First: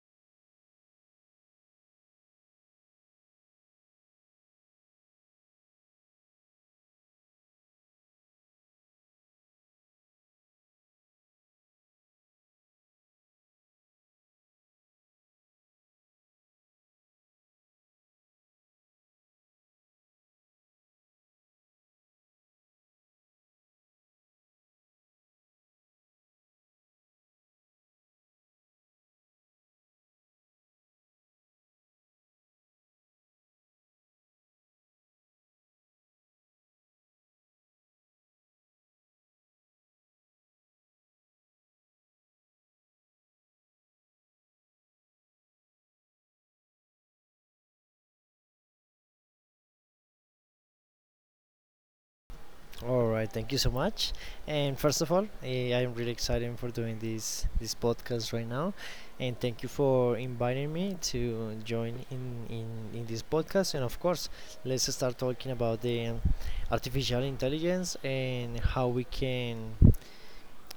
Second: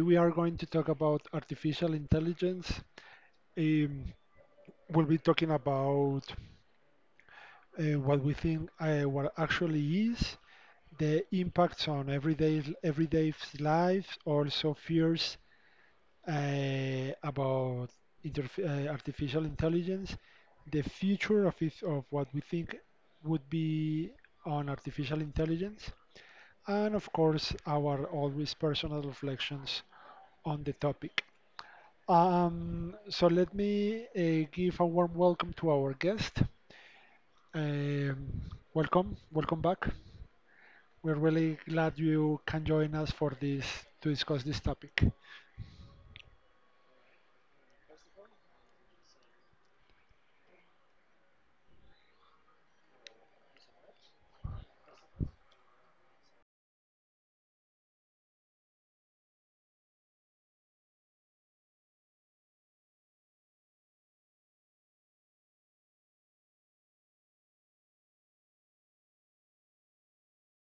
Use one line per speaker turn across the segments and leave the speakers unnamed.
we are going to talk about artificial intelligence. Um, we'll be talking about what we think, what actually is, the impacts on everyday lives, also fears about artificial intelligence, the future of it, of what we think would be on artificial intelligence, and of course, our always personal reflections on the topic. So let me give a warm welcome to our guest. Um, Welcome, welcome back. We're really glad you can join us for this to discuss this topic.
All right, thank you so much. And first of all, I am really excited for doing this podcast right now, and thank you for inviting me to join in in this podcast. And of course, let's start talking about the artificial intelligence and how we can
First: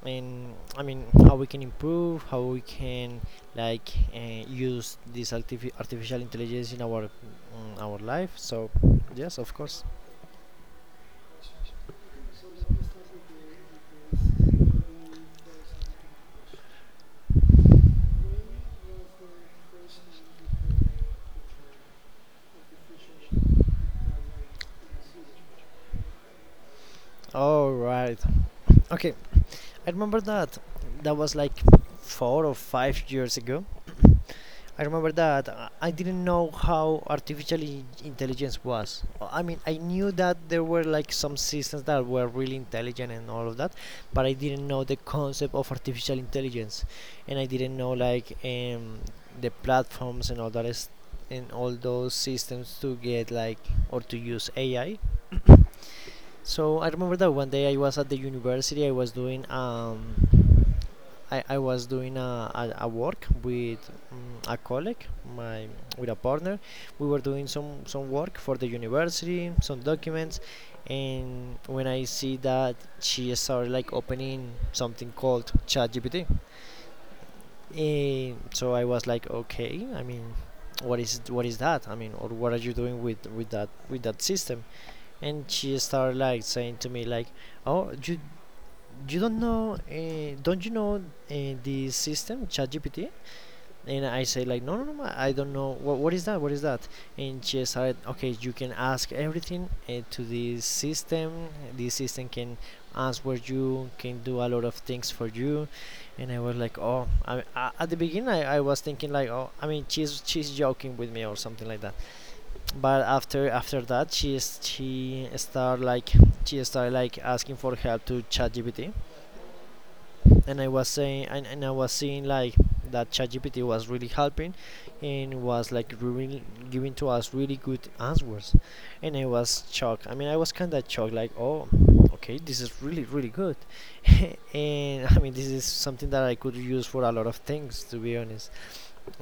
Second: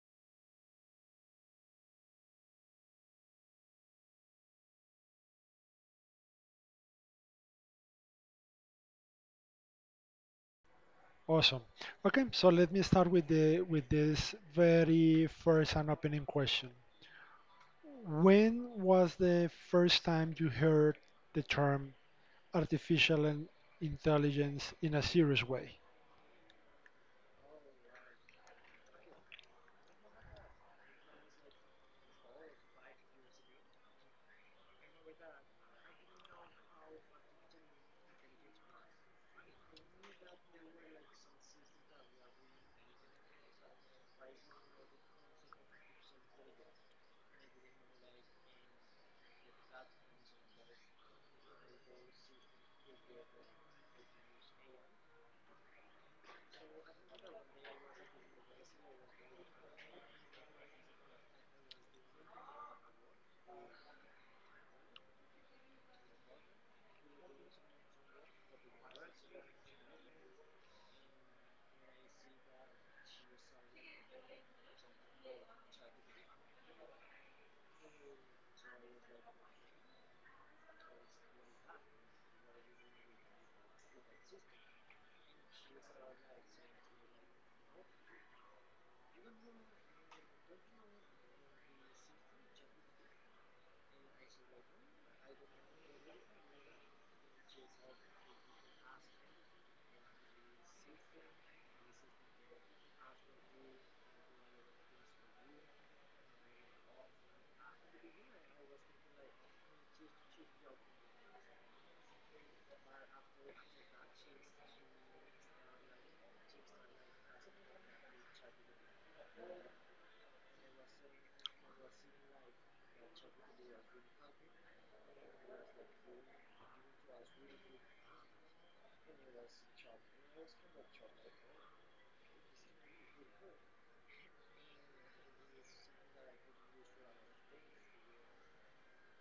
and I mean how we can improve, how we can use this artificial intelligence in our life. So yes, of course.
Awesome. Okay, so let me start with the with this very first and opening question. When was the first time you heard the term artificial in- intelligence in a serious way?
All right. Okay. I remember that. That was like 4 or 5 years ago. I remember that I didn't know how artificial intelligence was. I mean, I knew that there were like some systems that were really intelligent and all of that, but I didn't know the concept of artificial intelligence, and I didn't know like the platforms and all that is and all those systems to get like or to use AI. So I remember that one day I was at the university. I was doing I was doing a work with a colleague, my with a partner. We were doing some work for the university, some documents, and when I see that she started like opening something called ChatGPT, and so I was like, okay, I mean, what is that? I mean, or what are you doing with that system? And she started like saying to me like, oh, you don't know don't you know the system ChatGPT. And I say like, no, I don't know what is that, and she said, okay, you can ask everything to the system. The system can answer, you can do a lot of things for you. And I was like, oh, at the beginning I was thinking like, oh, I mean, she's joking with me or something like that. But after that, she start like she started like asking for help to ChatGPT. And I was saying, and I was seeing like that ChatGPT was really helping and was like really giving to us really good answers. And I was shocked. I mean, I was kind of shocked, like, oh, okay, this is really really good. And I mean, this is something that I could use for a lot of things, to be honest.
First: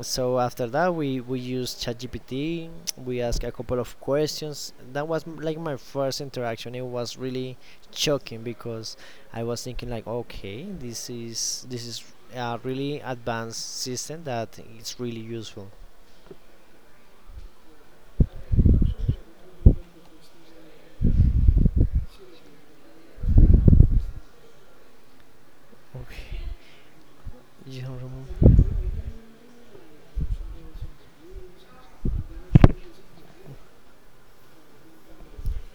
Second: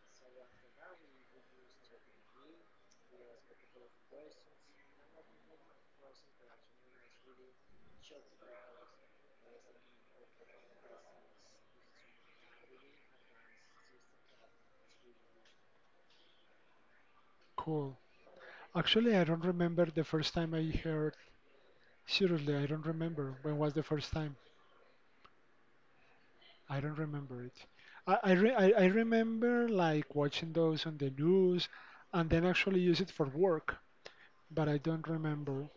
So after that, we used ChatGPT. We asked a couple of questions. That was like my first interaction. It was really shocking because I was thinking like, okay, this is a really advanced system that it's really useful.
Cool. Actually, I don't remember the first time I heard. Seriously, I don't remember. When was the first time?
Okay.
I don't remember it. I remember like watching those on the news and then actually use it for work, but I don't remember.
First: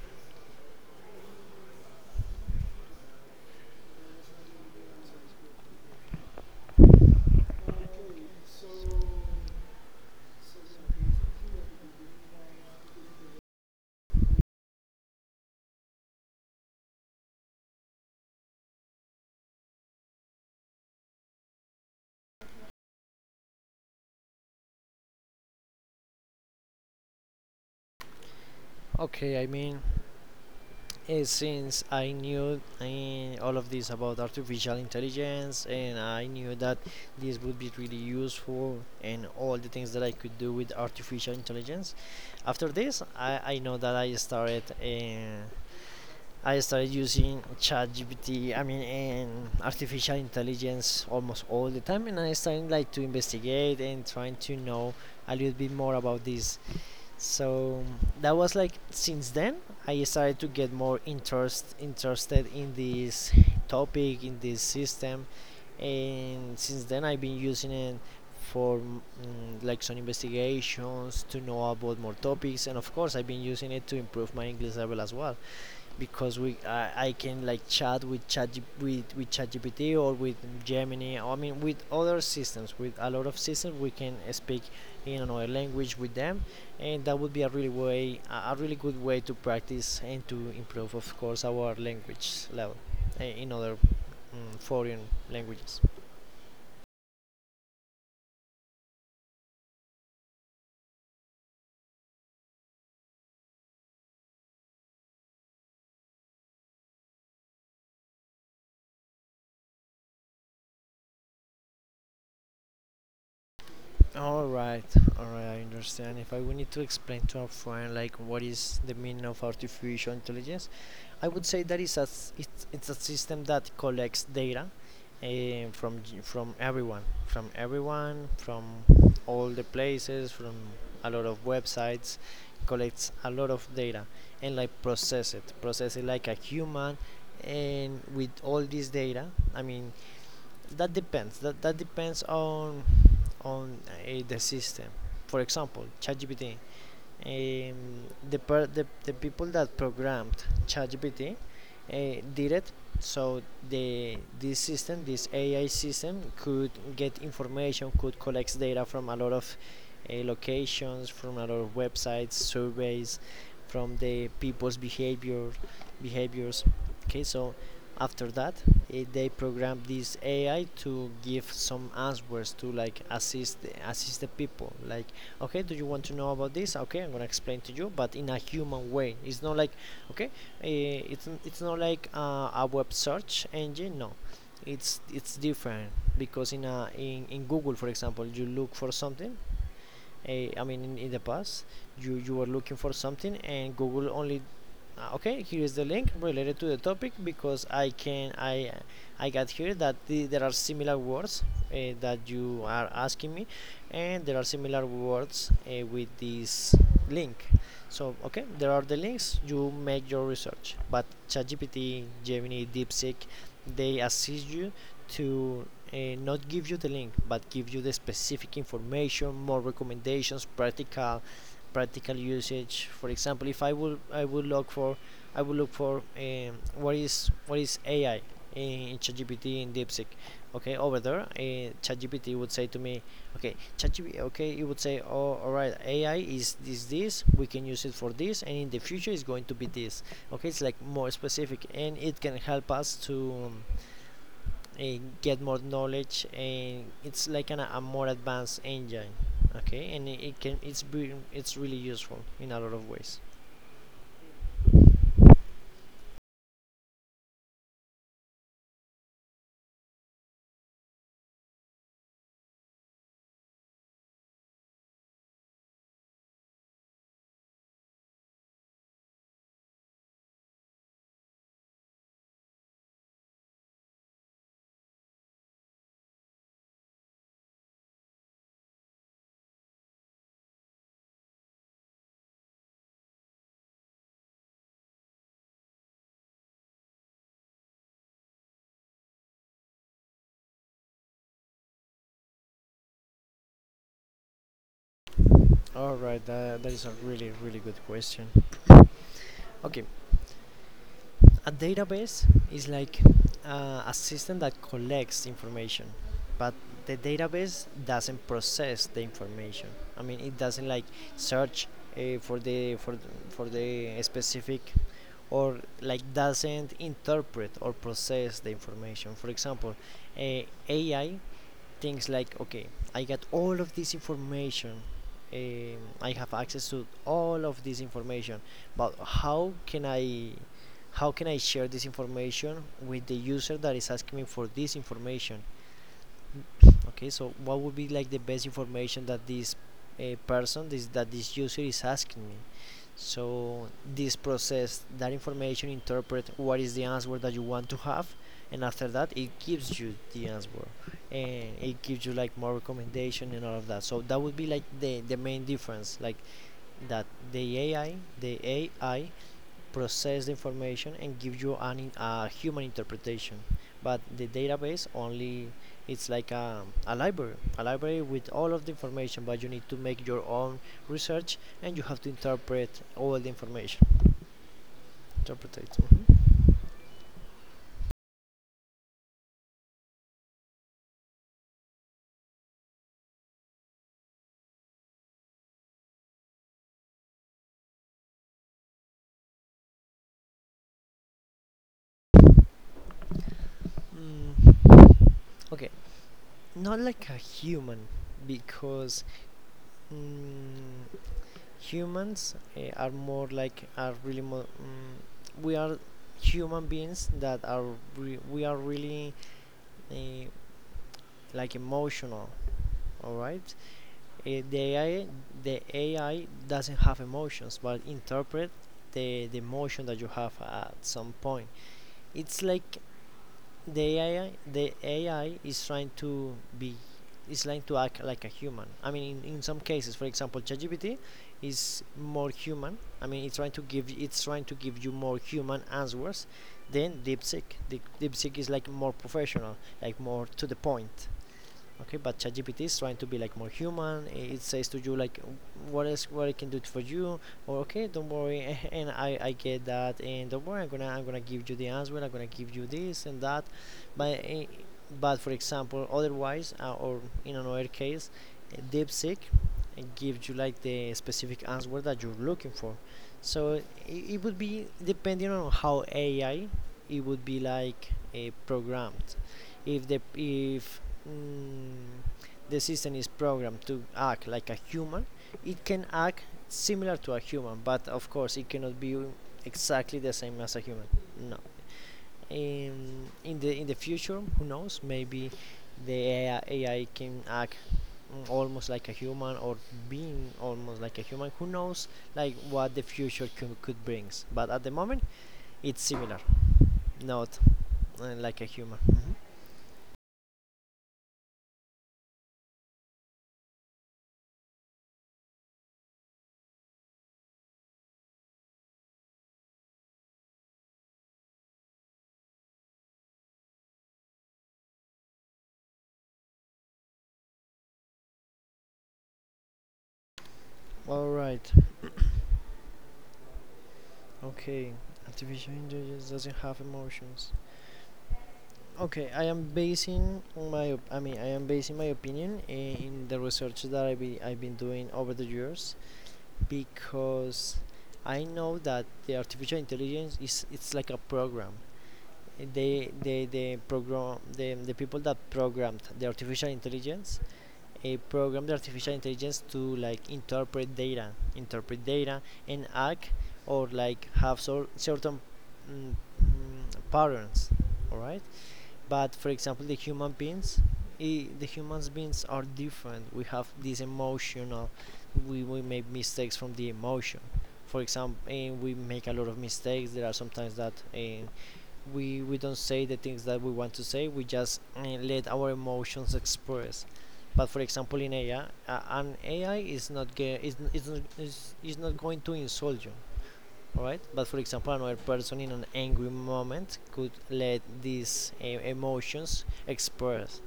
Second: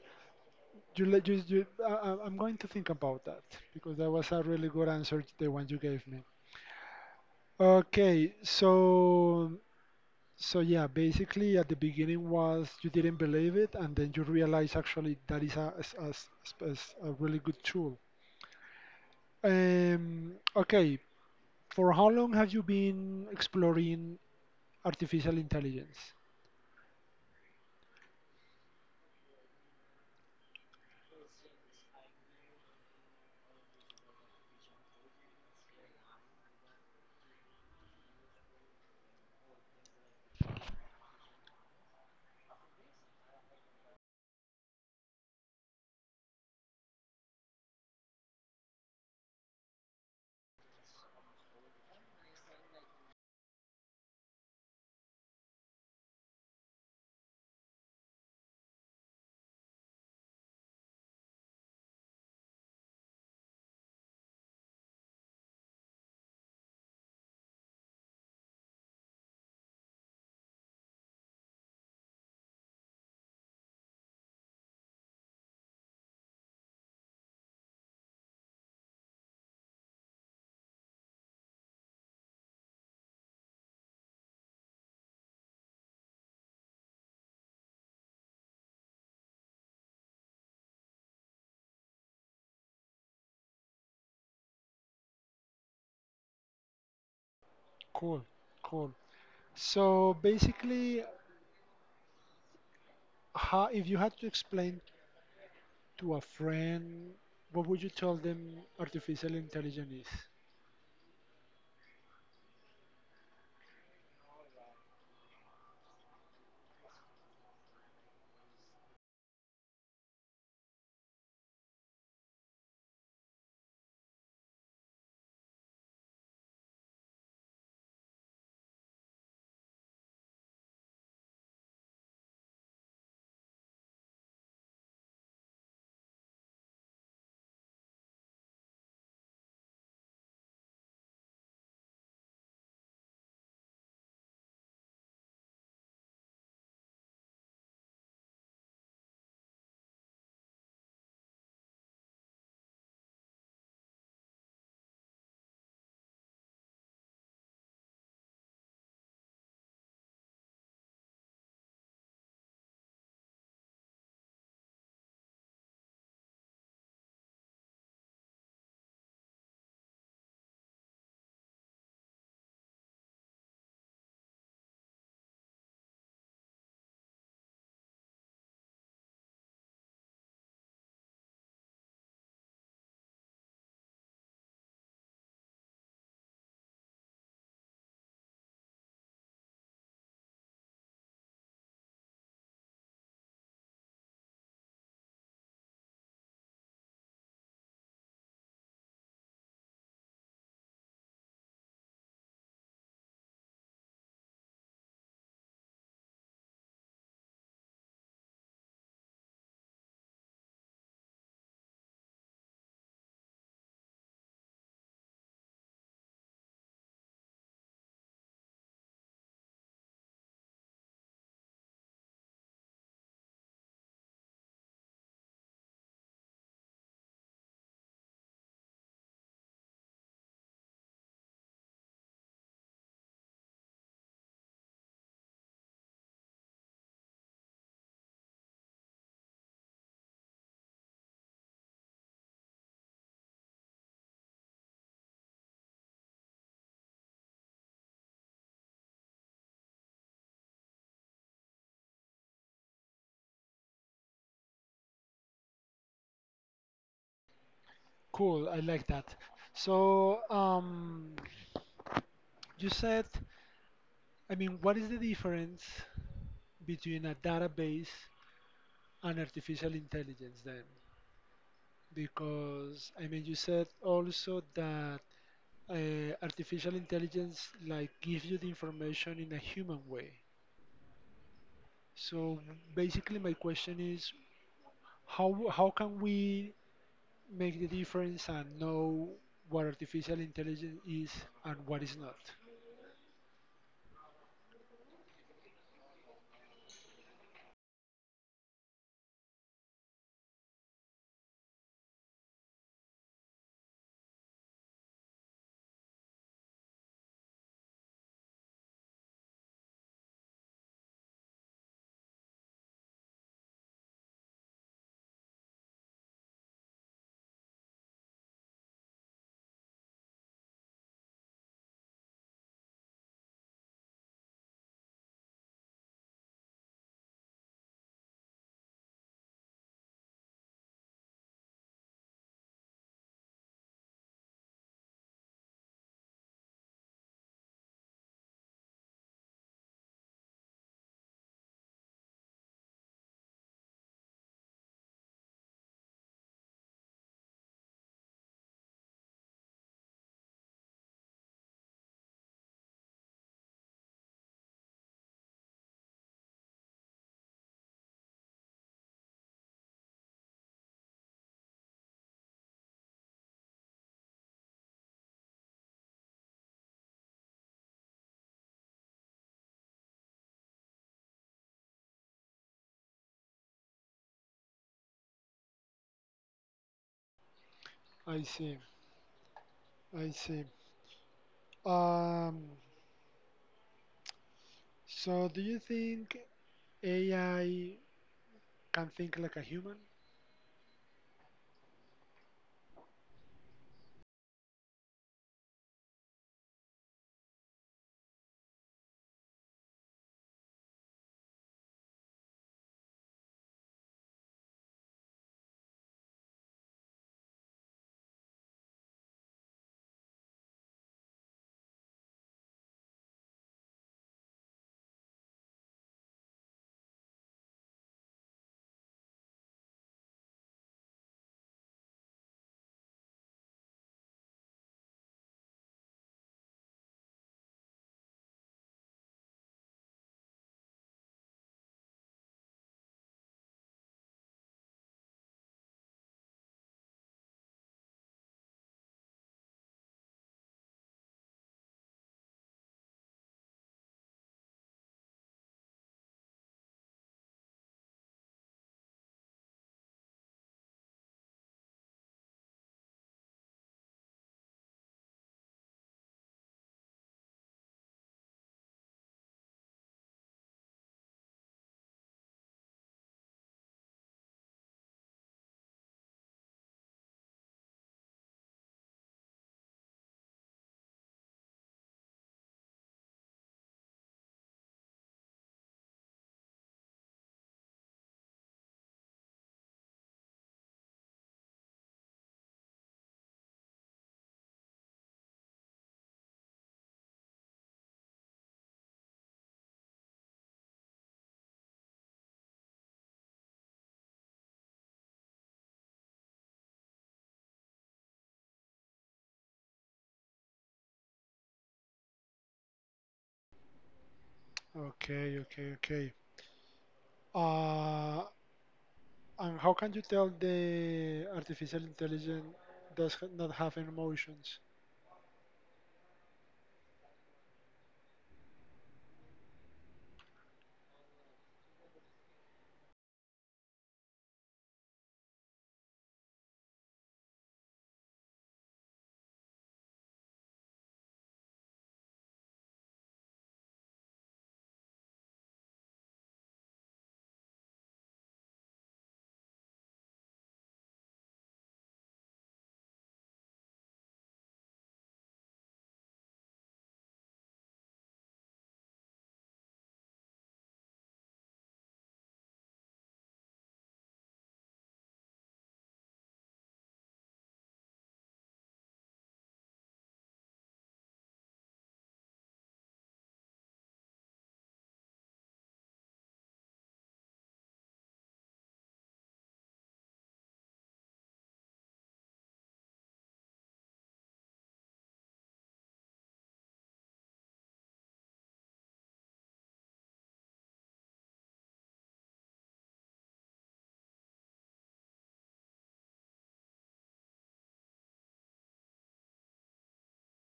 You let you, you I- I'm going to think about that because that was a really good answer, the one you gave me. Okay, so so yeah, basically at the beginning was you didn't believe it, and then you realize actually that is a really good tool. Okay, for how long have you been exploring artificial intelligence?
Okay, I mean, since I knew all of this about artificial intelligence and I knew that this would be really useful and all the things that I could do with artificial intelligence, after this, I know that I started using ChatGPT, I mean, and artificial intelligence almost all the time. And I started like to investigate and trying to know a little bit more about this. So that was like since then. I started to get more interested in this topic, in this system. And since then I've been using it for like some investigations to know about more topics. And of course I've been using it to improve my English level as well, because we I can like chat with ChatGPT or with Gemini. I mean, with other systems, with a lot of systems, we can speak in another language with them, and that would be a really way a really good way to practice and to improve, of course, our language level in other foreign languages.
Cool, cool. So basically, how, if you had to explain to a friend, what would you tell them artificial intelligence is?
All right, all right, I understand. If I would need to explain to a friend like what is the meaning of artificial intelligence, I would say that it's a system that collects data from everyone, from all the places, from a lot of websites, collects a lot of data and like process it like a human. And with all this data, I mean, that depends. That depends on on the system. For example, ChatGPT, um, the people that programmed ChatGPT uh, did it so the this system, this AI system, could get information, could collect data from a lot of locations, from a lot of websites, surveys, from the people's behaviors. Okay, so after that, they programmed this AI to give some answers to like assist the people, like, okay, do you want to know about this? Okay, I'm gonna explain to you, but in a human way. It's not like, okay, it's not like a web search engine, no. It's it's different, because in a in Google, for example, you look for something. I mean, in the past, you were looking for something and Google only, okay, here is the link related to the topic because I can I got here that there are similar words that you are asking me, and there are similar words with this link. So okay, there are the links, you make your research. But ChatGPT, Gemini, DeepSeek, they assist you to uh, not give you the link, but give you the specific information, more recommendations, practical usage. For example, if I would I would look for, what is AI in ChatGPT, in DeepSeek. Okay, over there, ChatGPT would say to me, okay, ChatGPT, okay, it would say, oh, all right, AI is this this. We can use it for this, and in the future it's going to be this. Okay, it's like more specific, and it can help us to um, uh, get more knowledge, and it's like a more advanced engine. Okay, and it, can it's really useful in a lot of ways.
Cool, I like that. So you said. I mean, what is the difference between a database and artificial intelligence then? Because, I mean, you said also that artificial intelligence like gives you the information in a human way. So basically, my question is, how can we make the difference and know what artificial intelligence is and what is not?
All right, that is a really, really good question. Okay, a database is like a system that collects information, but the database doesn't process the information. I mean, it doesn't like search uh, for the for for the specific, or like doesn't interpret or process the information. For example, uh, AI thinks like, okay, I got all of this information. I have access to all of this information, but how can I share this information with the user that is asking me for this information? Okay, so what would be like the best information that this person, this that this user is asking me? So this process that information, interpret what is the answer that you want to have, and after that it gives you the answer, and it gives you like more recommendation and all of that. So that would be like the main difference, like that the AI process the information and give you an a human interpretation, but the database only, it's like a library, with all of the information, but you need to make your own research and you have to interpret all the information, interpretate.
I see. I see. Um, So, do you think AI can think like a human?
Mm, okay, not like a human because mm, humans are more like, are really we are human beings that are we are really eh, like emotional, all right. The AI, the AI doesn't have emotions, but interpret the emotion that you have at some point. It's like the AI, is trying to act like a human. I mean, in some cases, for example, ChatGPT is more human. I mean, it's trying to give it's trying to give you more human answers than DeepSeek. DeepSeek is like more professional, like more to the point. Okay, but ChatGPT is trying to be like more human. It says to you like, what I can do for you, or okay, don't worry and I get that, and don't worry, I'm gonna give you the answer, I'm gonna give you this and that. But but for example otherwise, or in another case, DeepSeek gives you like the specific answer that you're looking for. So it would be depending on how AI it would be like programmed. If the if mm, the system is programmed to act like a human, it can act similar to a human, but of course it cannot be exactly the same as a human. No. In the future, who knows? Maybe the AI can act almost like a human, or being almost like a human. Who knows? Like what the future could brings. But at the moment, it's similar, not like a human. Mhm.
Okay, okay, okay. Uh, and how can you tell the artificial intelligence not have any emotions?
All right. Okay, artificial intelligence doesn't have emotions. Okay, I am basing I am basing my opinion in the research that I've been doing over the years because I know that the artificial intelligence is it's like a program. The people that programmed the artificial intelligence program the artificial intelligence to like interpret data and act, or like have certain mm, patterns. All right, but for example the human beings, I the humans beings are different. We have this emotional, we make mistakes from the emotion, for example, and we make a lot of mistakes. There are sometimes that we don't say the things that we want to say, we just let our emotions express. But for example in AI, an AI is not ge- is not going to insult you. All right, but for example another person in an angry moment could let these emotions express.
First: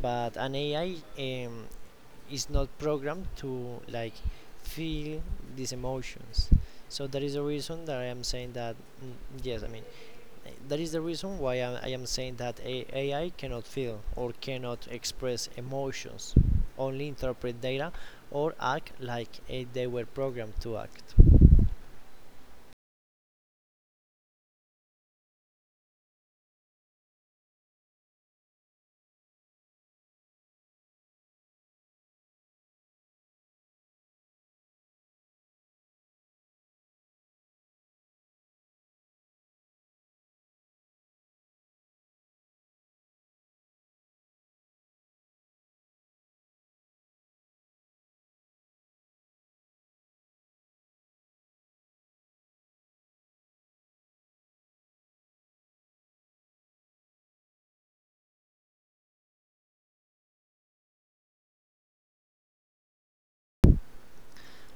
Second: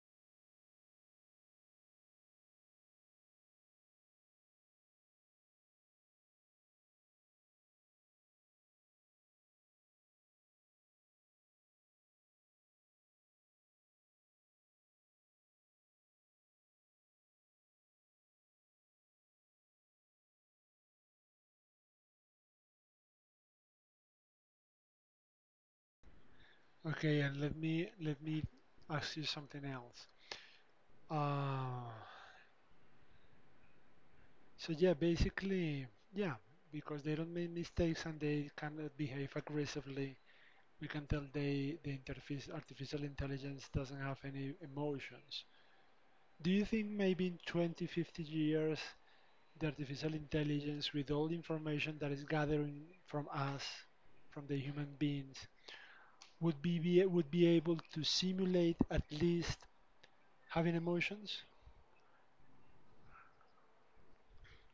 But an AI is not programmed to like feel these emotions. So that is the reason that I am saying that. mm, yes, I mean, that is the reason why I am saying that AI cannot feel or cannot express emotions, only interpret data, or act like they were programmed to act.
Okay, and let me ask you something else. Uh, so yeah, basically, yeah, because they don't make mistakes and they cannot behave aggressively, we can tell the interface artificial intelligence doesn't have any emotions. Do you think maybe in 20, 50 years, the artificial intelligence, with all the information that is gathering from us, from the human beings, would be able to simulate at least having emotions?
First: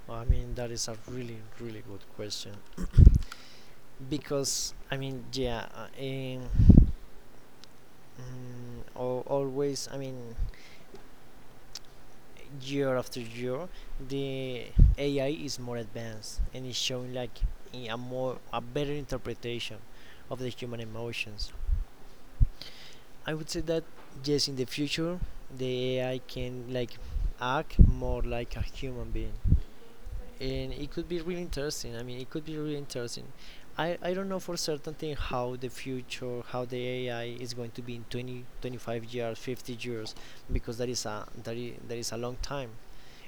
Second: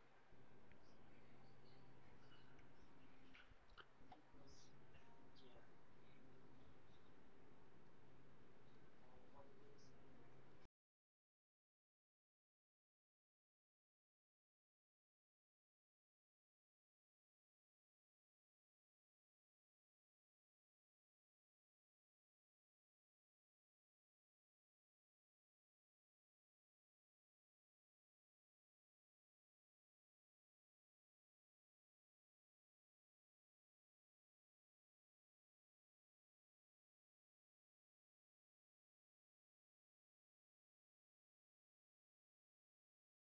I mean, that is a really, really good question because I mean, yeah, mm, always, I mean, year after year, the AI is more advanced and is showing like a better interpretation of the human emotions. I would say that yes, in the future, the AI can like act more like a human being, and it could be really interesting. I mean, it could be really interesting. I don't know for certainty how the future, how the AI is going to be in 20, 25 years, 50 years, because that is a long time.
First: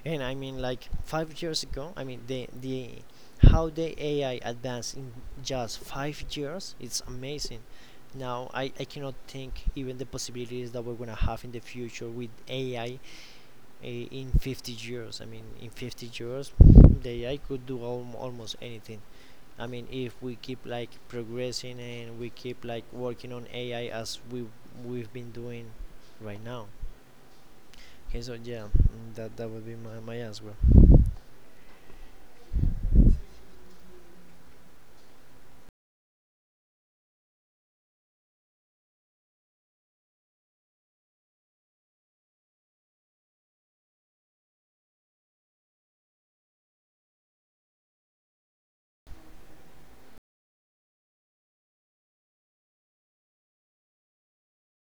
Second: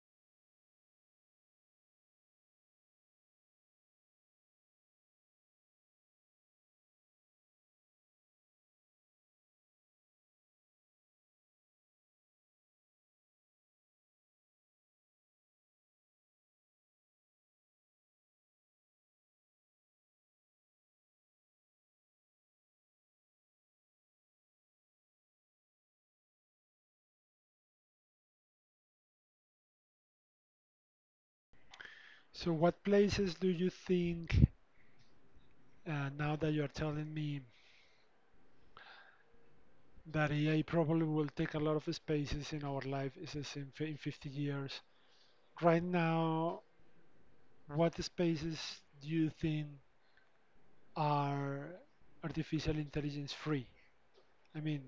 And I mean, like 5 years ago, I mean, the how the AI advanced in just 5 years, it's amazing. Now, I cannot think even the possibilities that we're gonna have in the future with AI in 50 years. I mean, in 50 years, the AI could do almost anything. I mean, if we keep like progressing and we keep like working on AI as we we've been doing right now. Okay, so yeah, that would be my, my answer.
So, what places do you think, now that you are telling me that AI probably will take a lot of spaces in our life, in 50 years? Right now, what spaces do you think are artificial intelligence free? I mean,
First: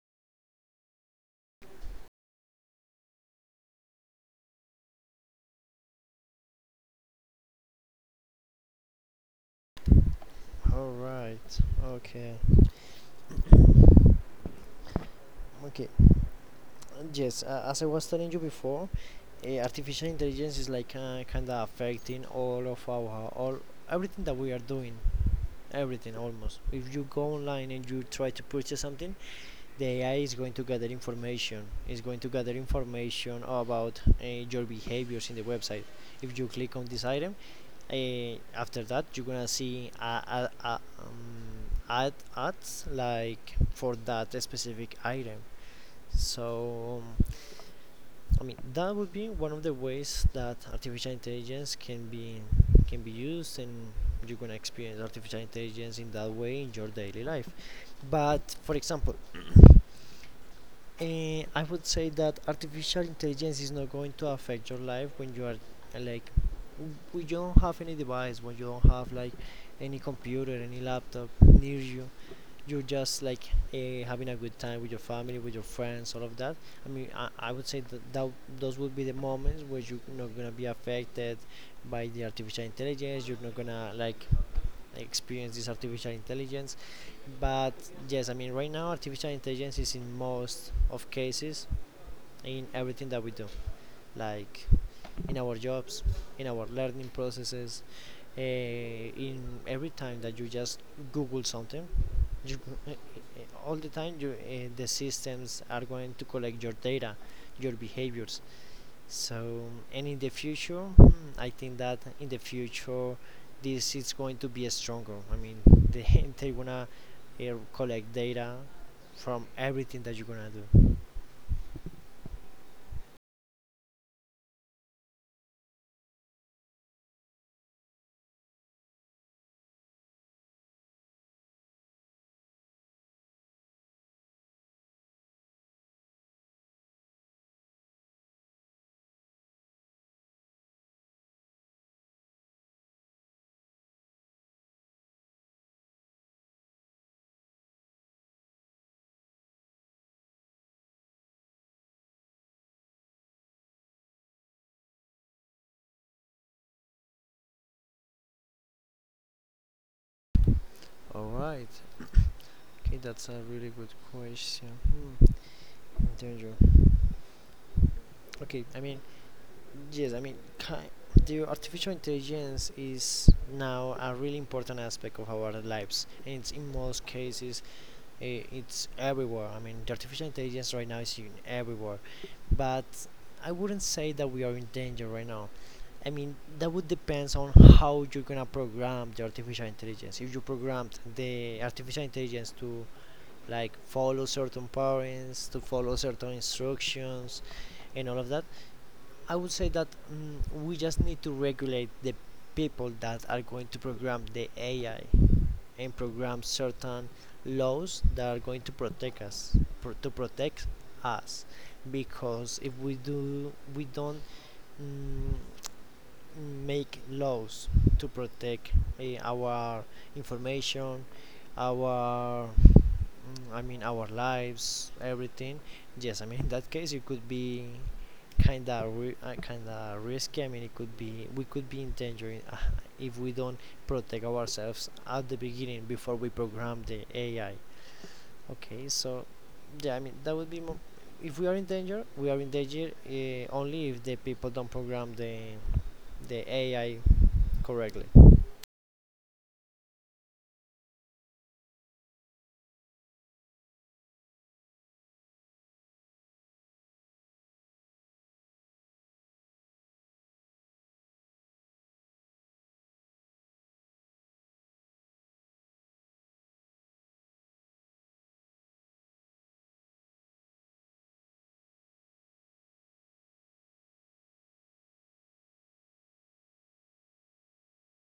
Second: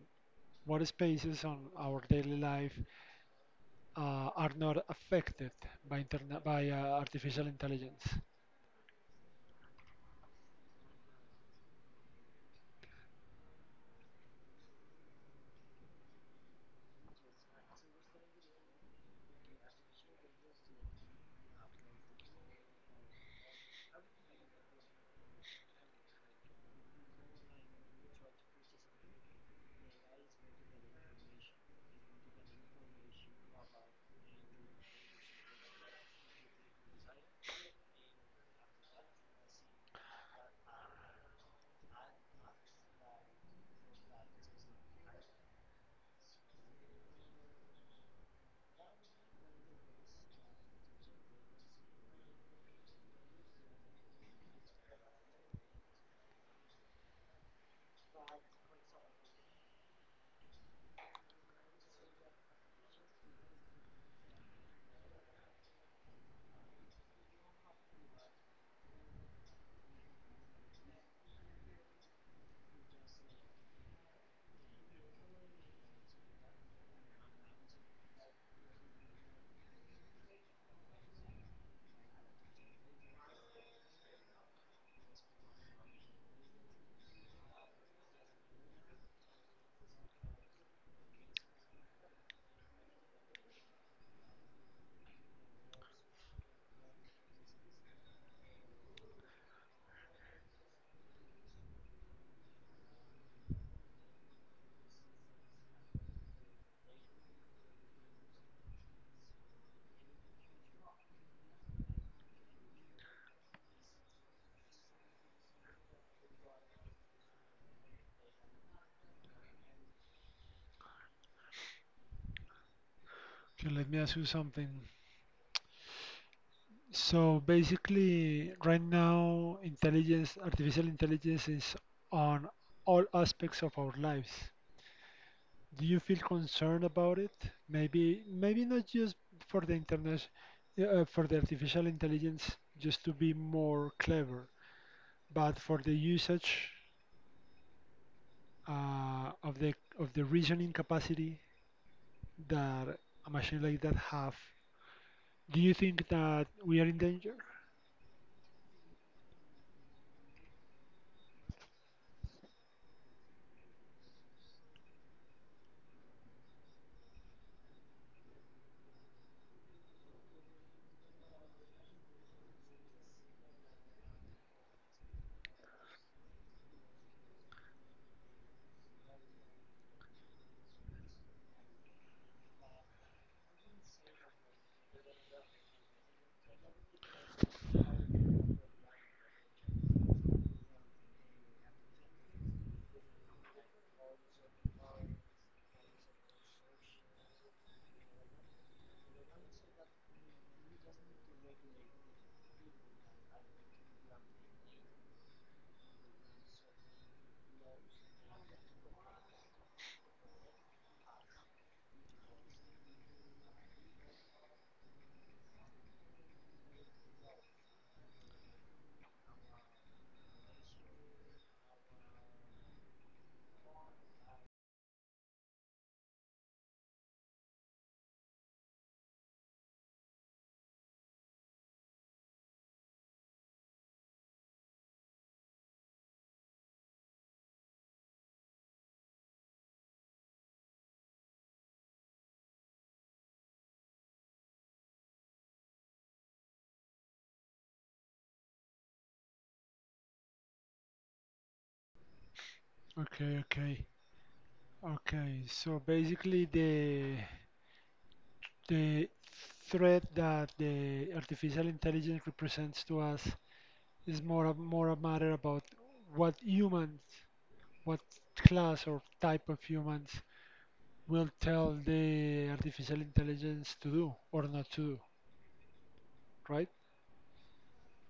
what spaces on our daily life are not affected by internet by artificial intelligence?
All right. Okay. Okay. Yes. As I was telling you before, artificial intelligence is like kind of affecting all of our all everything that we are doing. Everything almost. If you go online and you try to purchase something, the AI is going to gather information. It's going to gather information about your behaviors in the website. If you click on this item, uh, after that you're gonna see a ad ads like for that specific item. So, I mean, that would be one of the ways that artificial intelligence can be used, and you're gonna experience artificial intelligence in that way in your daily life. But for example, I would say that artificial intelligence is not going to affect your life when you are uh, like when you don't have any device, when you don't have like any computer, any laptop near you. You're just like having a good time with your family, with your friends, all of that. I mean, I would say that those would be the moments where you're not gonna be affected by the artificial intelligence. You're not gonna like experience this artificial intelligence. But yes, I mean, right now artificial intelligence is in most of cases in everything that we do, like in our jobs, in our learning processes, in every time that you just Google something, you, uh, all the time the systems are going to collect your data, your behaviors. So, and in the future, I think that in the future this is going to be stronger. I mean, they're gonna uh, collect data from everything that you're gonna do.
Okay, let me ask you something. So basically, right now, artificial intelligence is on all aspects of our lives. Do you feel concerned about it? Maybe, maybe not just for the internet, for the artificial intelligence, just to be more clever, but for the usage of the reasoning capacity that a machine like that have. Do you think that we are in danger?
All right. Okay, that's a really good question. Mm. Danger. Okay, I mean, yes, I mean, the artificial intelligence is now a really important aspect of our lives, and it's in most cases it's everywhere. I mean, the artificial intelligence right now is in everywhere, but I wouldn't say that we are in danger right now. I mean, that would depends on how you're gonna program the artificial intelligence. If you programmed the artificial intelligence to like follow certain patterns, to follow certain instructions, and all of that, I would say that we just need to regulate the people that are going to program the AI, and program certain laws that are going to to protect us, because if we don't mm, make laws to protect our information, our I mean, our lives, everything. Yes, I mean, in that case, it could be kind of risky. I mean, it could be we could be in danger if we don't protect ourselves at the beginning before we program the AI. Okay, so yeah, I mean, that would be more. If we are in danger, we are in danger only if the people don't program the AI correctly.
Okay, okay, okay. So basically, the threat that the artificial intelligence represents to us is more a matter about what humans, what class or type of humans will tell the artificial intelligence to do or not to do, right?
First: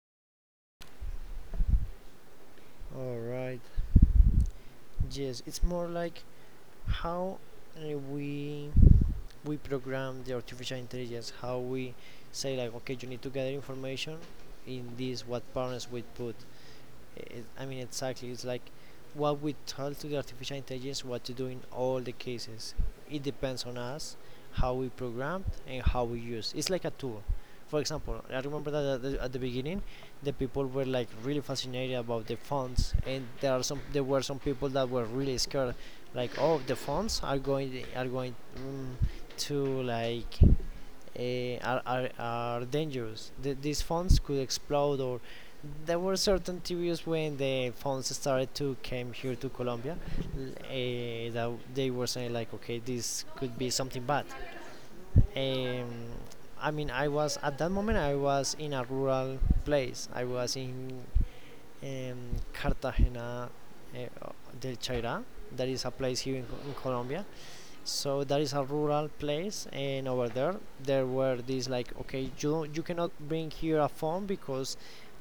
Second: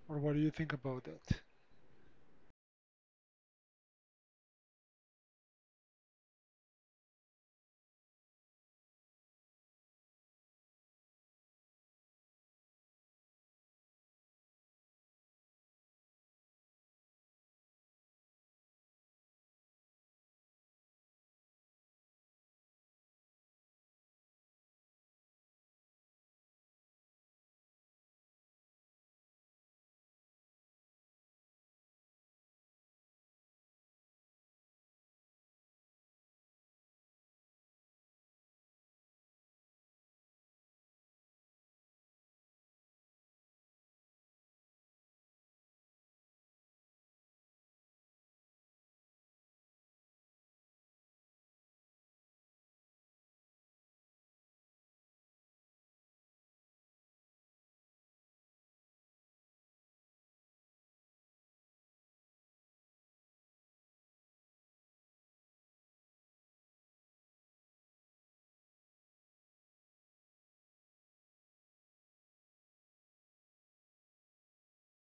Or what do you think about that?
All right. Yes, it's more like how uh, we we program the artificial intelligence, how we say like, okay, you need to gather information in this, what parents would put. I mean, exactly. It's like what we tell to the artificial intelligence what to do in all the cases. It depends on us, how we programmed and how we use. It's like a tool. For example, I remember that at the beginning, the people were like really fascinated about the fonts, and there were some people that were really scared, like, oh, the fonts are going to like are dangerous. These phones could explode, or there were certain theories when the phones started to came here to Colombia, that they were saying like, okay, this could be something bad. Um, I mean, I was at that moment, I was in a rural place. I was in um, Cartagena eh, del Chaira. That is a place here in, in Colombia. So that is a rural place, and over there there were these like, okay, you cannot bring here a phone because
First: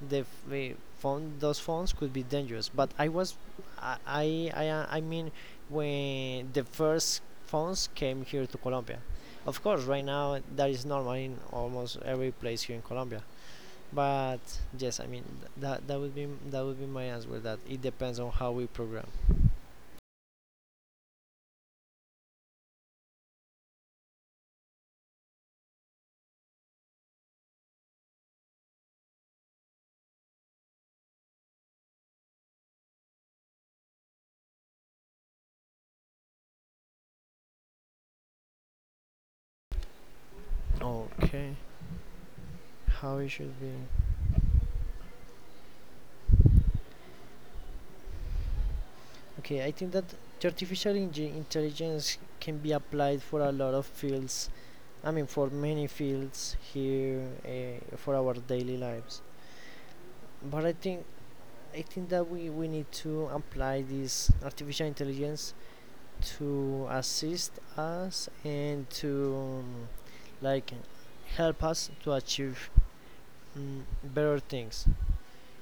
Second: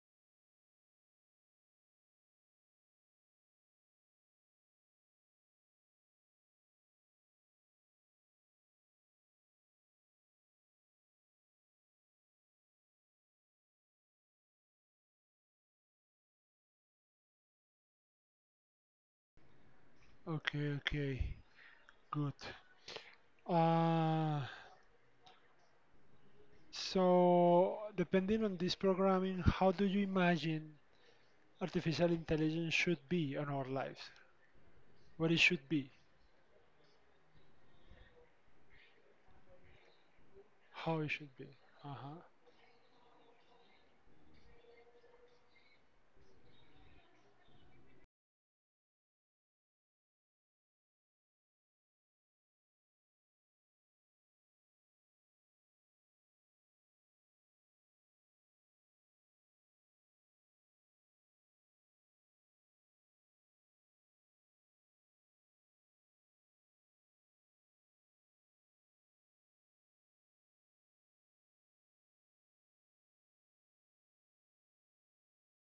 the eh, phone those phones could be dangerous. But I was I mean, when the first phones came here to Colombia, of course right now that is normal in almost every place here in Colombia, but yes, I mean, that would be my answer, that it depends on how we program.
Okay, okay, good. Uh, so, depending on this programming, how do you imagine artificial intelligence should be on our lives? What it should be? How it should
Okay.
be? Uh-huh.
How it should be. Okay, I think that artificial intelligence can be applied for a lot of fields. I mean, for many fields here, for our daily lives. But I think that we need to apply this artificial intelligence to assist us, and to like help us to achieve better things.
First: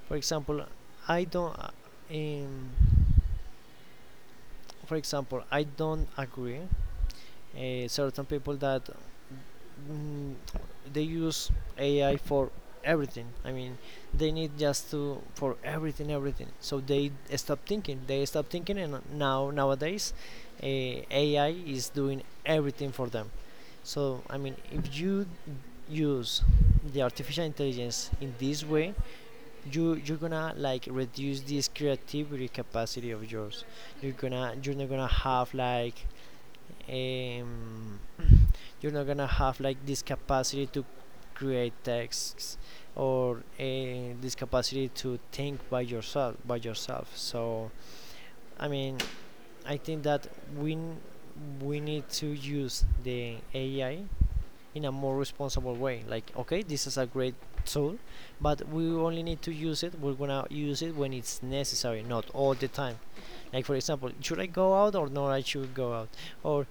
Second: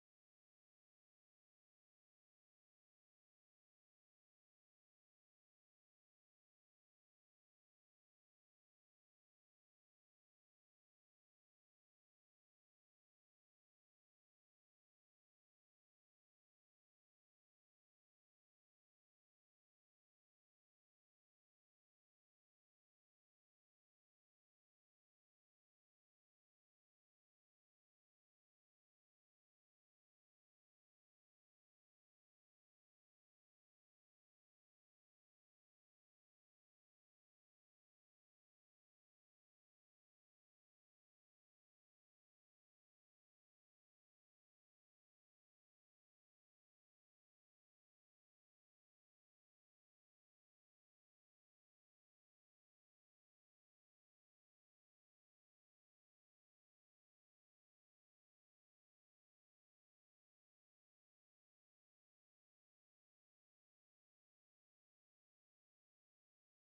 For example, I don't. Um, for example, I don't agree certain people that mm, they use AI for everything. I mean, they need just to for everything, everything. So they stop thinking. And now nowadays, AI is doing everything for them. So I mean, if you use the artificial intelligence in this way, you're gonna like reduce this creativity capacity of yours. You're not gonna have like um you're not gonna have like this capacity to create texts, or a this capacity to think by yourself so I mean, I think that we we need to use the AI in a more responsible way, like, okay, this is a great tool, but we only need to use it, we're gonna use it when it's necessary, not all the time. Like for example, should I go out or not? I should go out, or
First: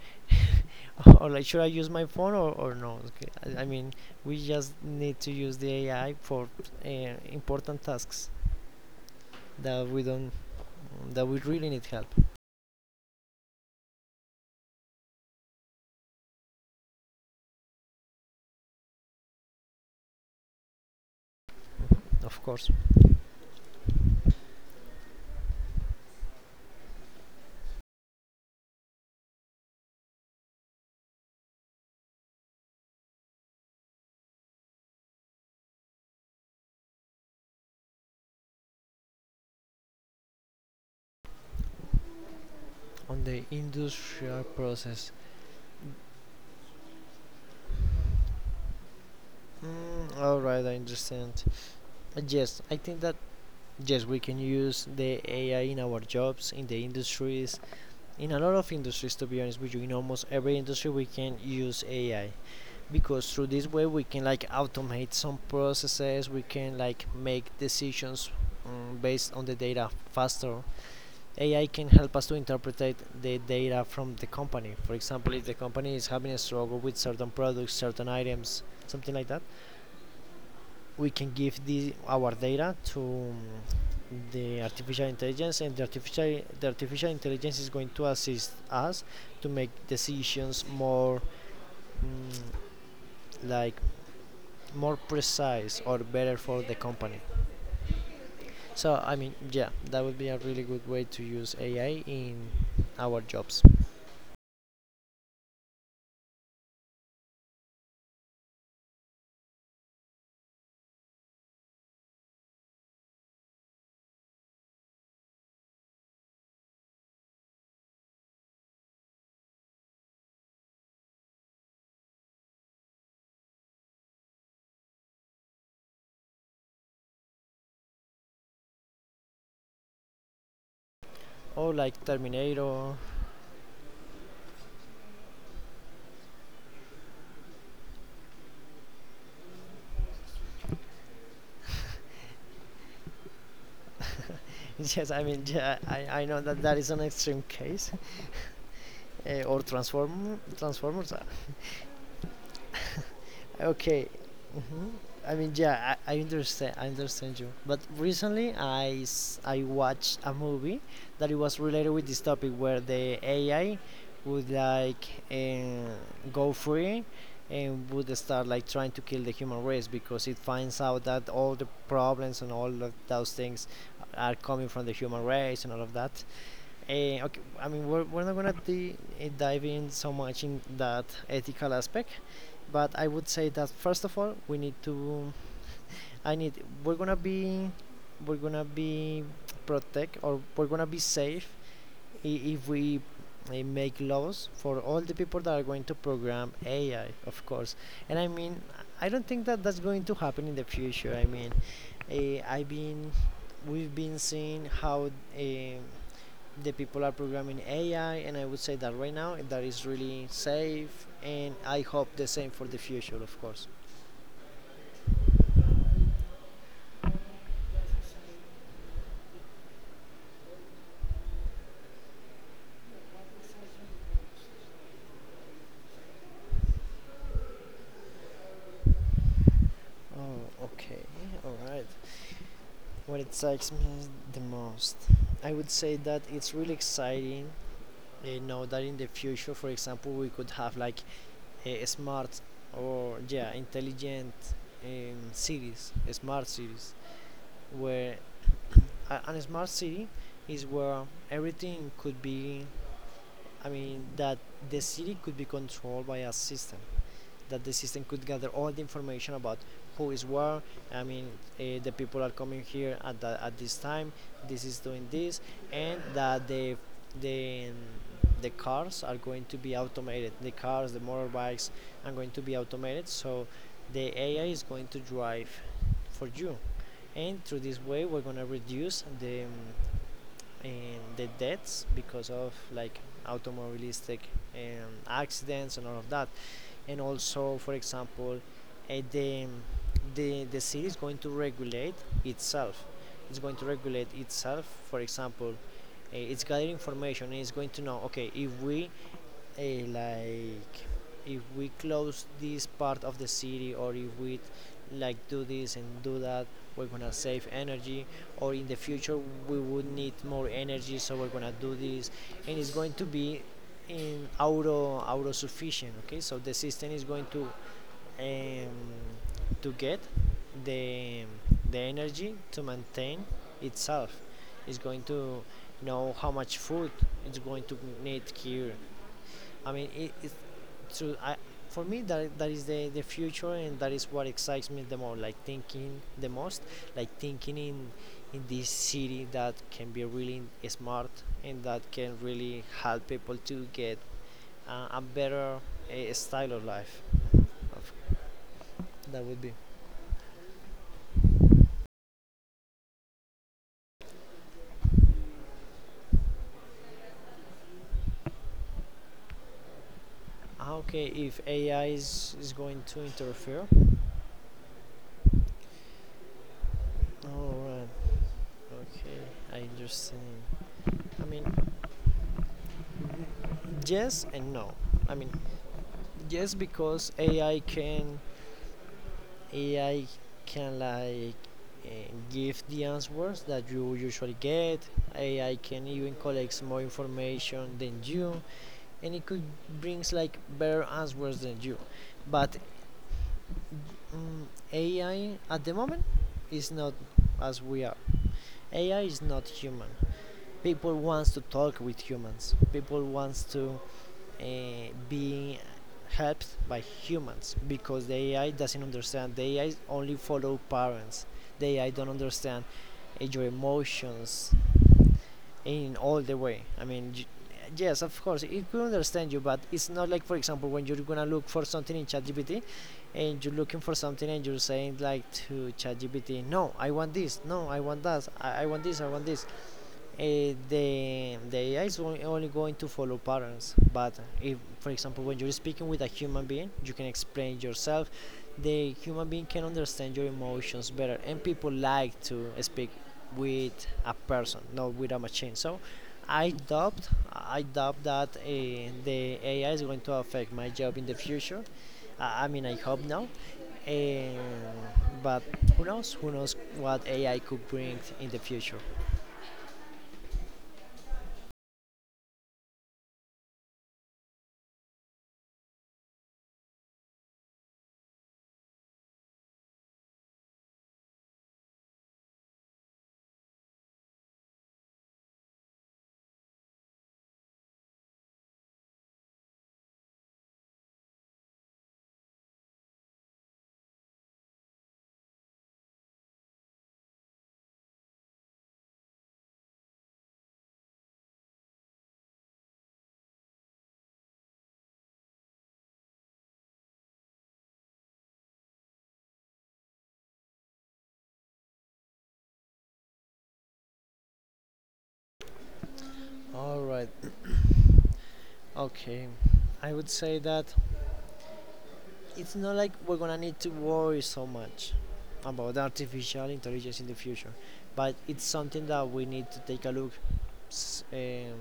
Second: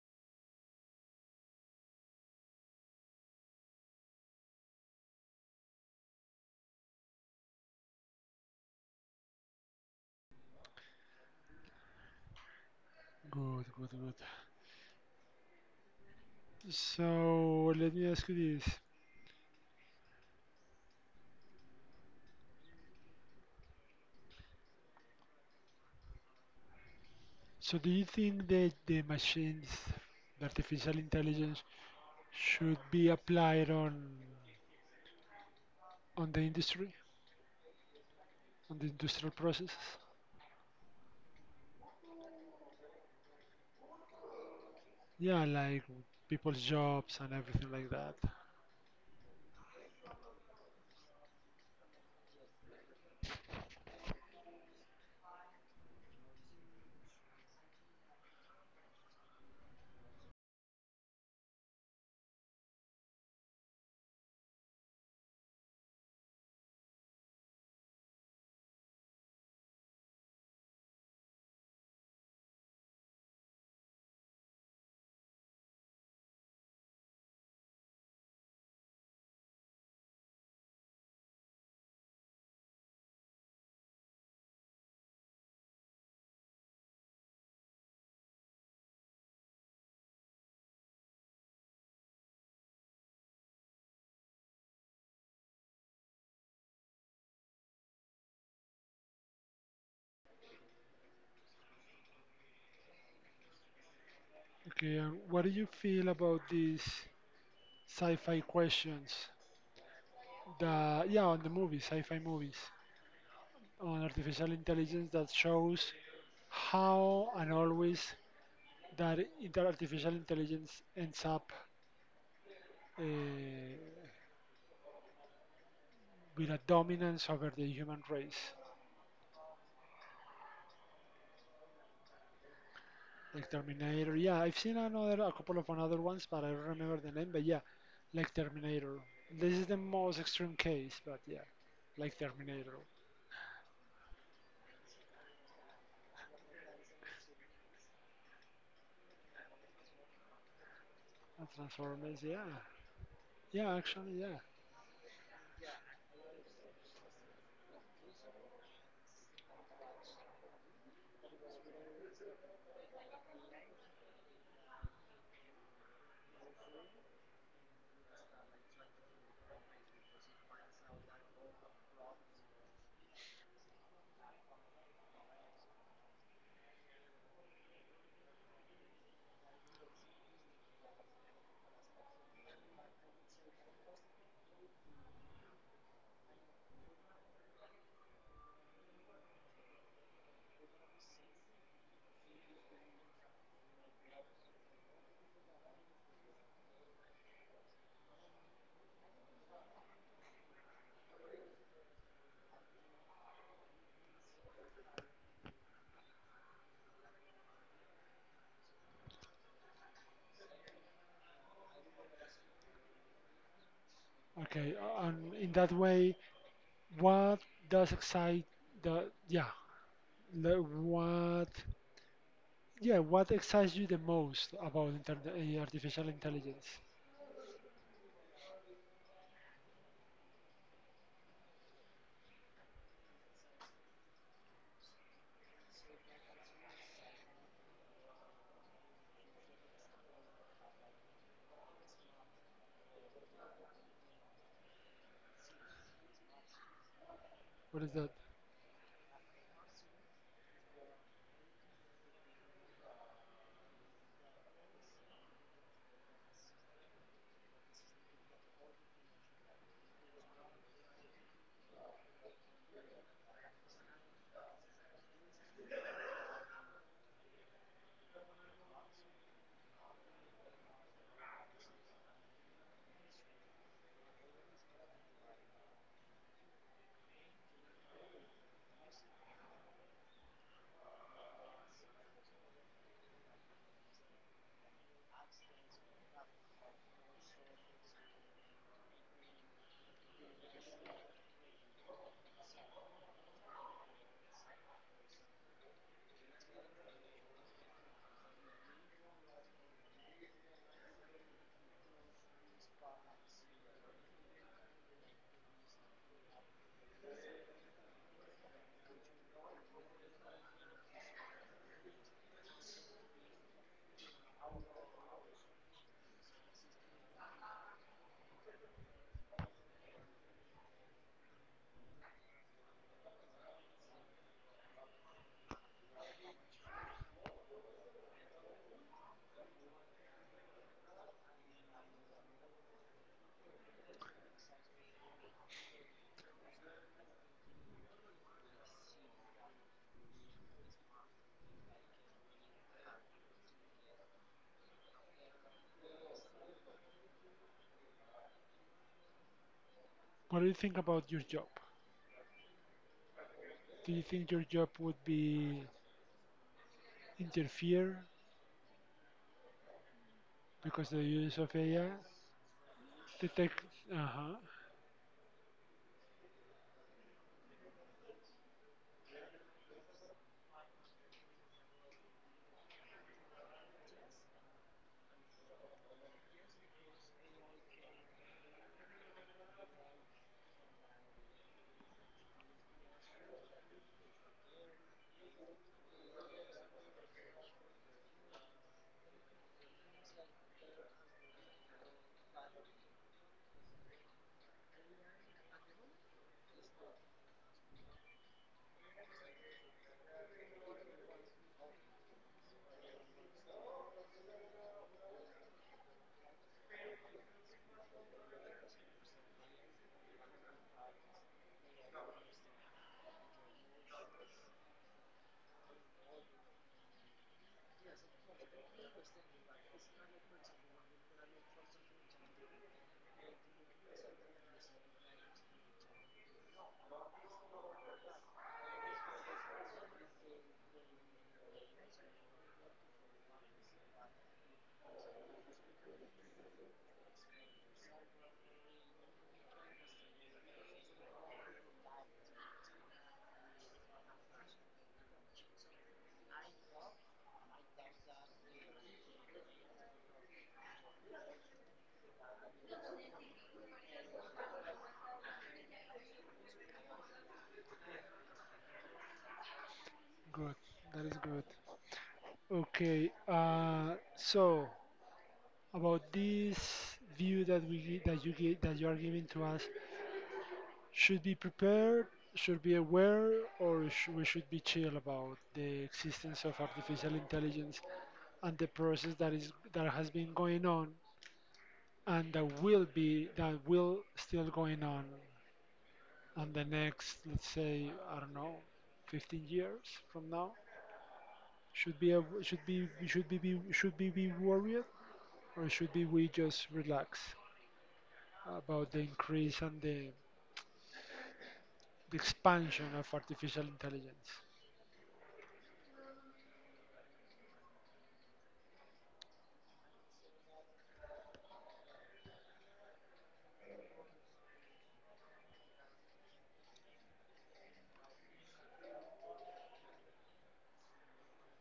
or like, should I use my phone, or no? Okay. I mean, we just need to use the AI for uh, important tasks that we don't that we really need help.
Good, good, good. So, let me ask you this.
Mm-hmm. Of course.
So, do you think that the machines, the artificial intelligence, should be applied on the industry, on the industrial processes?
On the industrial process.
Yeah, like people's jobs and everything like that.
All right, I understand. Yes, I think that yes, we can use the ai in our jobs in the industries, in a lot of industries, to be honest with you. In almost every industry we can use ai, because through this way we can like automate some processes, we can like make decisions based on the data faster. Ai can help us to interpret the data from the company. For example, if the company is having a struggle with certain products, certain items, something like that, we can give the our data to the artificial intelligence, and the artificial intelligence is going to assist us to make decisions more mm, like, more precise or better for the company. So I mean, yeah, that would be a really good way to use AI in our jobs.
Okay, and what do you feel about these sci-fi questions? The yeah, on the movies, sci-fi movies, on artificial intelligence that shows how and always that artificial intelligence ends up uh, with a dominance over the human race,
Or like Terminator.
like Terminator. Yeah, I've seen another, a couple of another ones, but I don't remember the name. But yeah, like Terminator. This is the most extreme case, but yeah, like Terminator
Yes, I mean, yeah, I know that that is an extreme case. Or Transformers.
and Transformers. Yeah. Yeah,
Okay.
actually, yeah.
Hmm. I mean, yeah, I understand. I understand you. But recently, I watched a movie that it was related with this topic, where the AI would like uh, go free and would start like trying to kill the human race because it finds out that all the problems and all of those things are coming from the human race and all of that. Okay, I mean we're not gonna dive in so much in that ethical aspect, but I would say that first of all we need to. I need we're gonna be we're gonna be protect, or we're gonna be safe if we make laws for all the people that are going to program AI, of course. And I mean, I don't think that that's going to happen in the future. I mean, I've been we've been seeing how. eh, the people are programming AI, and I would say that right now that is really safe, and I hope the same for the future, of course.
Okay, and in that way, what does excite the yeah, the, what yeah, what excites you the most about artificial intelligence?
Oh, okay, all right. What excites me the most, I would say that it's really exciting. You know that in the future, for example, we could have like a smart, or yeah, intelligent cities, smart cities,
What is that?
where a smart city is where everything could be, I mean that the city could be controlled by a system, that the system could gather all the information about who is where. I mean, the people are coming here at at this time. This is doing this, and that the the the cars are going to be automated. The cars, the motorbikes are going to be automated. So the AI is going to drive for you, and through this way, we're going to reduce the in the deaths because of like automobilistic accidents and all of that. And also, for example, uh, the, the city is going to regulate itself. For example, it's gathering information and it's going to know, okay, if we like if we close this part of the city, or if we like do this and do that, we're gonna save energy. Or in the future we would need more energy, so we're gonna do this. And it's going to be in auto sufficient. Okay, so the system is going um, to get the the energy to maintain itself. It's going to know how much food it's going to need here. I mean it's, so I, for me, that that is the future, and that is what excites me the most. Like thinking the most, like thinking in this city that can be really smart and that can really help people to get a better style of life. Of- That would be
What do you think about your job? Do you think your job would be interfere because the
Okay,
use
if
of
AI
AI?
is going to
The tech,
interfere.
uh-huh,
All right. Okay, I understand. I mean, yes and no. I mean, yes, because AI can AI can like uh, give the answers that you usually get. AI can even collect more information than you, and it could brings like better answers than you. But mm AI at the moment is not as we are. AI is not human. People wants to talk with humans. People wants to uh, being helped by humans, because the AI doesn't understand. The AI only follow parents. The AI don't understand your emotions in all the way. I mean, yes, of course, it could understand you, but it's not like, for example, when you're gonna look for something in ChatGPT and you're looking for something and you're saying like to ChatGPT, no, I want this, no, I want that, I want this, I want this, the AI is only going to follow patterns. But if, for example, when you're speaking with a human being, you can explain yourself. The human being can understand your emotions better, and people like to speak with a person, not with a machine. So, I doubt that the AI is going to affect my job in the future. I mean, I hope not. Um, but who knows? Who knows what AI could bring in the future?
good. That is good. Okay, so about this view that that you give, that you are giving to us, should be prepared, should be aware, or we should be chill about the existence of artificial intelligence and the process that is that has been going on and that will still going on the next, let's say, I don't know, 15 years from now. Should we be worried or should be we just relax about the increase and the expansion of artificial intelligence?
All right. Okay, I would say that it's not like we're gonna need to worry so much about artificial intelligence in the future, but it's something that we need to take a look s- um,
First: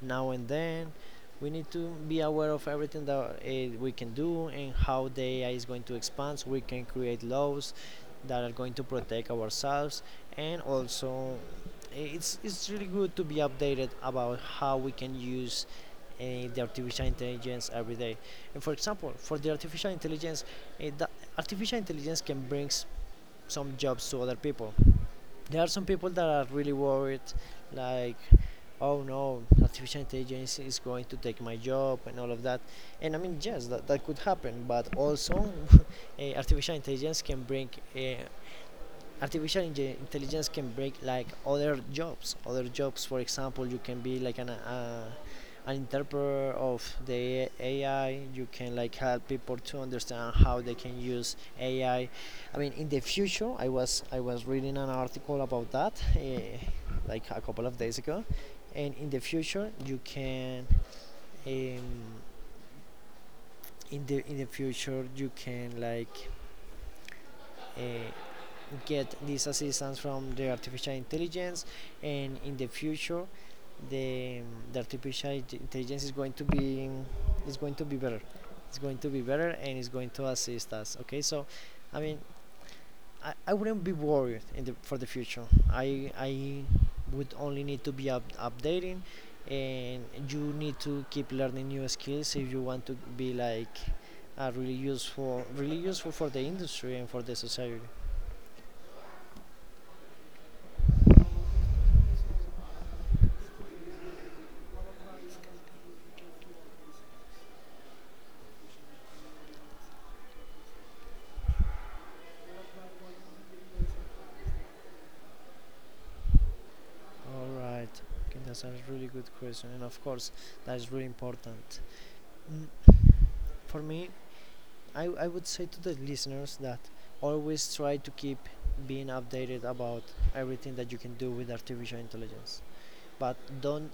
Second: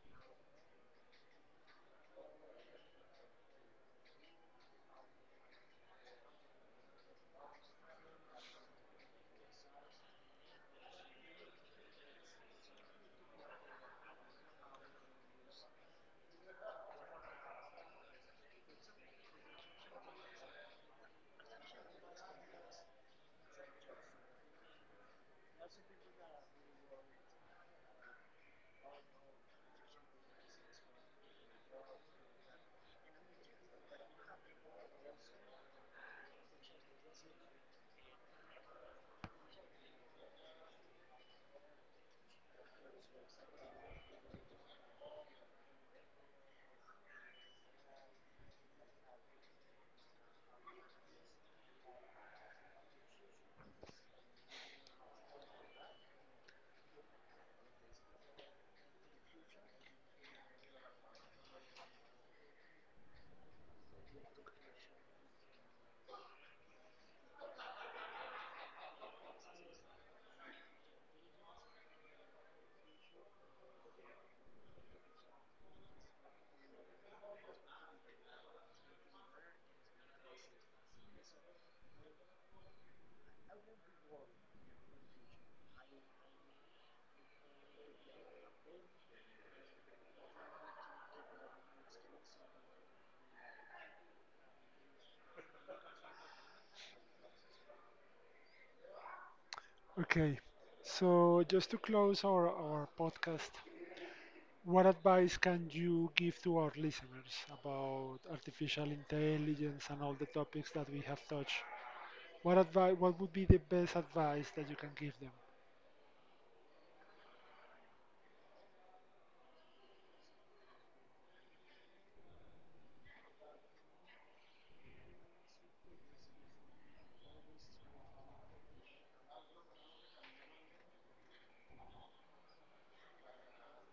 now and then. We need to be aware of everything that we can do and how the AI is going to expand, so we can create laws that are going to protect ourselves. And also it's really good to be updated about how we can use uh, the artificial intelligence every day. And for example, for the artificial intelligence can bring some jobs to other people. There are some people that are really worried, like, oh no, artificial intelligence is going to take my job and all of that. And I mean, yes, that, that could happen, but also eh, artificial intelligence can bring artificial inge- intelligence can break like other jobs, for example. You can be like an interpreter of the ai. You can like help people to understand how they can use ai. I mean, in the future, I was reading an article about that like a couple of days ago, and in the future you can um, in the future you can like uh, get this assistance from the artificial intelligence. And in the future the, the artificial intelligence is going to be, is going to be better it's going to be better, and it's going to assist us. Okay, so I mean, I wouldn't be worried in the, for the future. I would only need to be updating, and you need to keep learning new skills if you want to be like really useful for the industry and for the society.
Okay, so just to close our podcast, what advice can you give to our listeners about artificial intelligence and all the topics that we have touched? What advice, what would be the best advice that you can give them?
All right. Okay, that's a really good question, and of course, that is really important. Mm. For me, I would say to the listeners that always try to keep being updated about everything that you can do with artificial intelligence, but don't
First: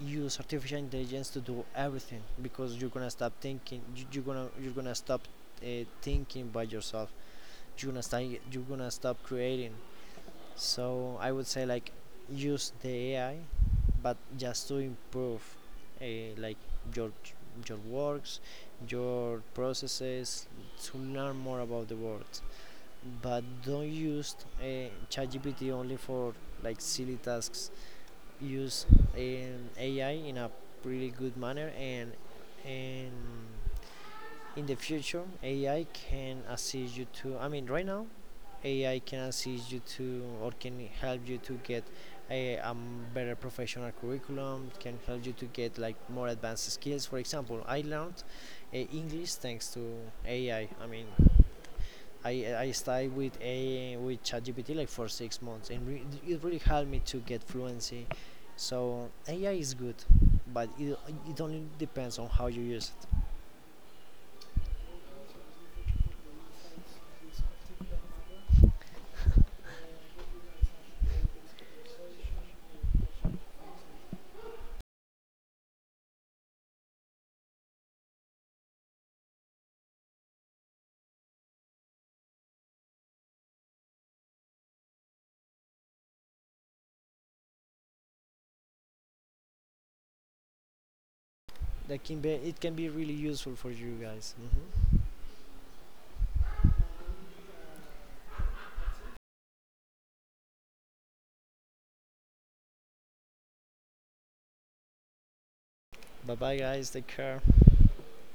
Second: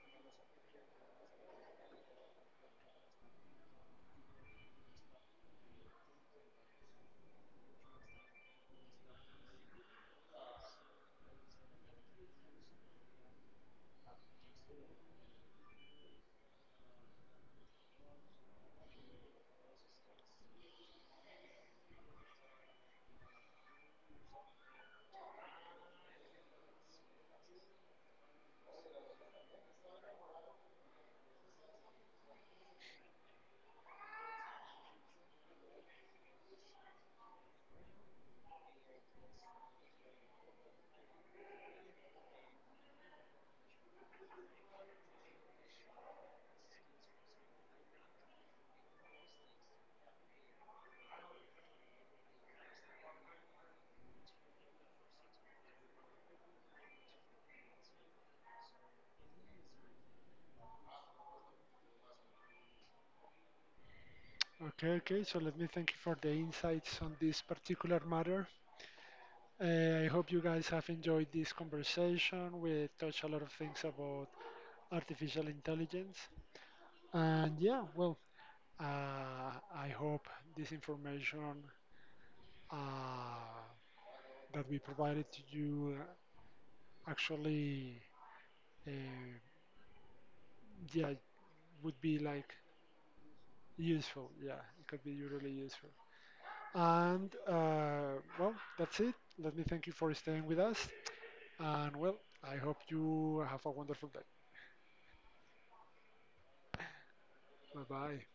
use artificial intelligence to do everything, because you're gonna stop thinking. You're gonna stop uh, thinking by yourself. You're gonna start. You're gonna stop creating. So I would say like, use the AI, but just to improve, uh, like your works, your processes, to learn more about the world. But don't use ChatGPT only for like silly tasks. Use AI in a pretty good manner, and in the future ai can assist you to, I mean, right now ai can assist you to, or can help you to get a better professional curriculum, can help you to get like more advanced skills. For example, I learned english thanks to ai. I mean, i started with a with chatgpt like for 6 months, and it really helped me to get fluency. So ai is good, but it only depends on how you use it.
Okay, okay, so let me thank you for the insights on this particular matter. I hope you guys have enjoyed this conversation. We touched a lot of things about artificial intelligence. And yeah, well, I hope this information uh, that we provided to you, actually, uh, yeah, would
That
be
can be
like
it can be really useful for you
useful.
guys.
Yeah, it
Hmm.
could be really useful. And well, that's it. Let me thank you for staying with us. And well, I hope you have a wonderful day.
Bye bye, guys. Take care.
Bye bye.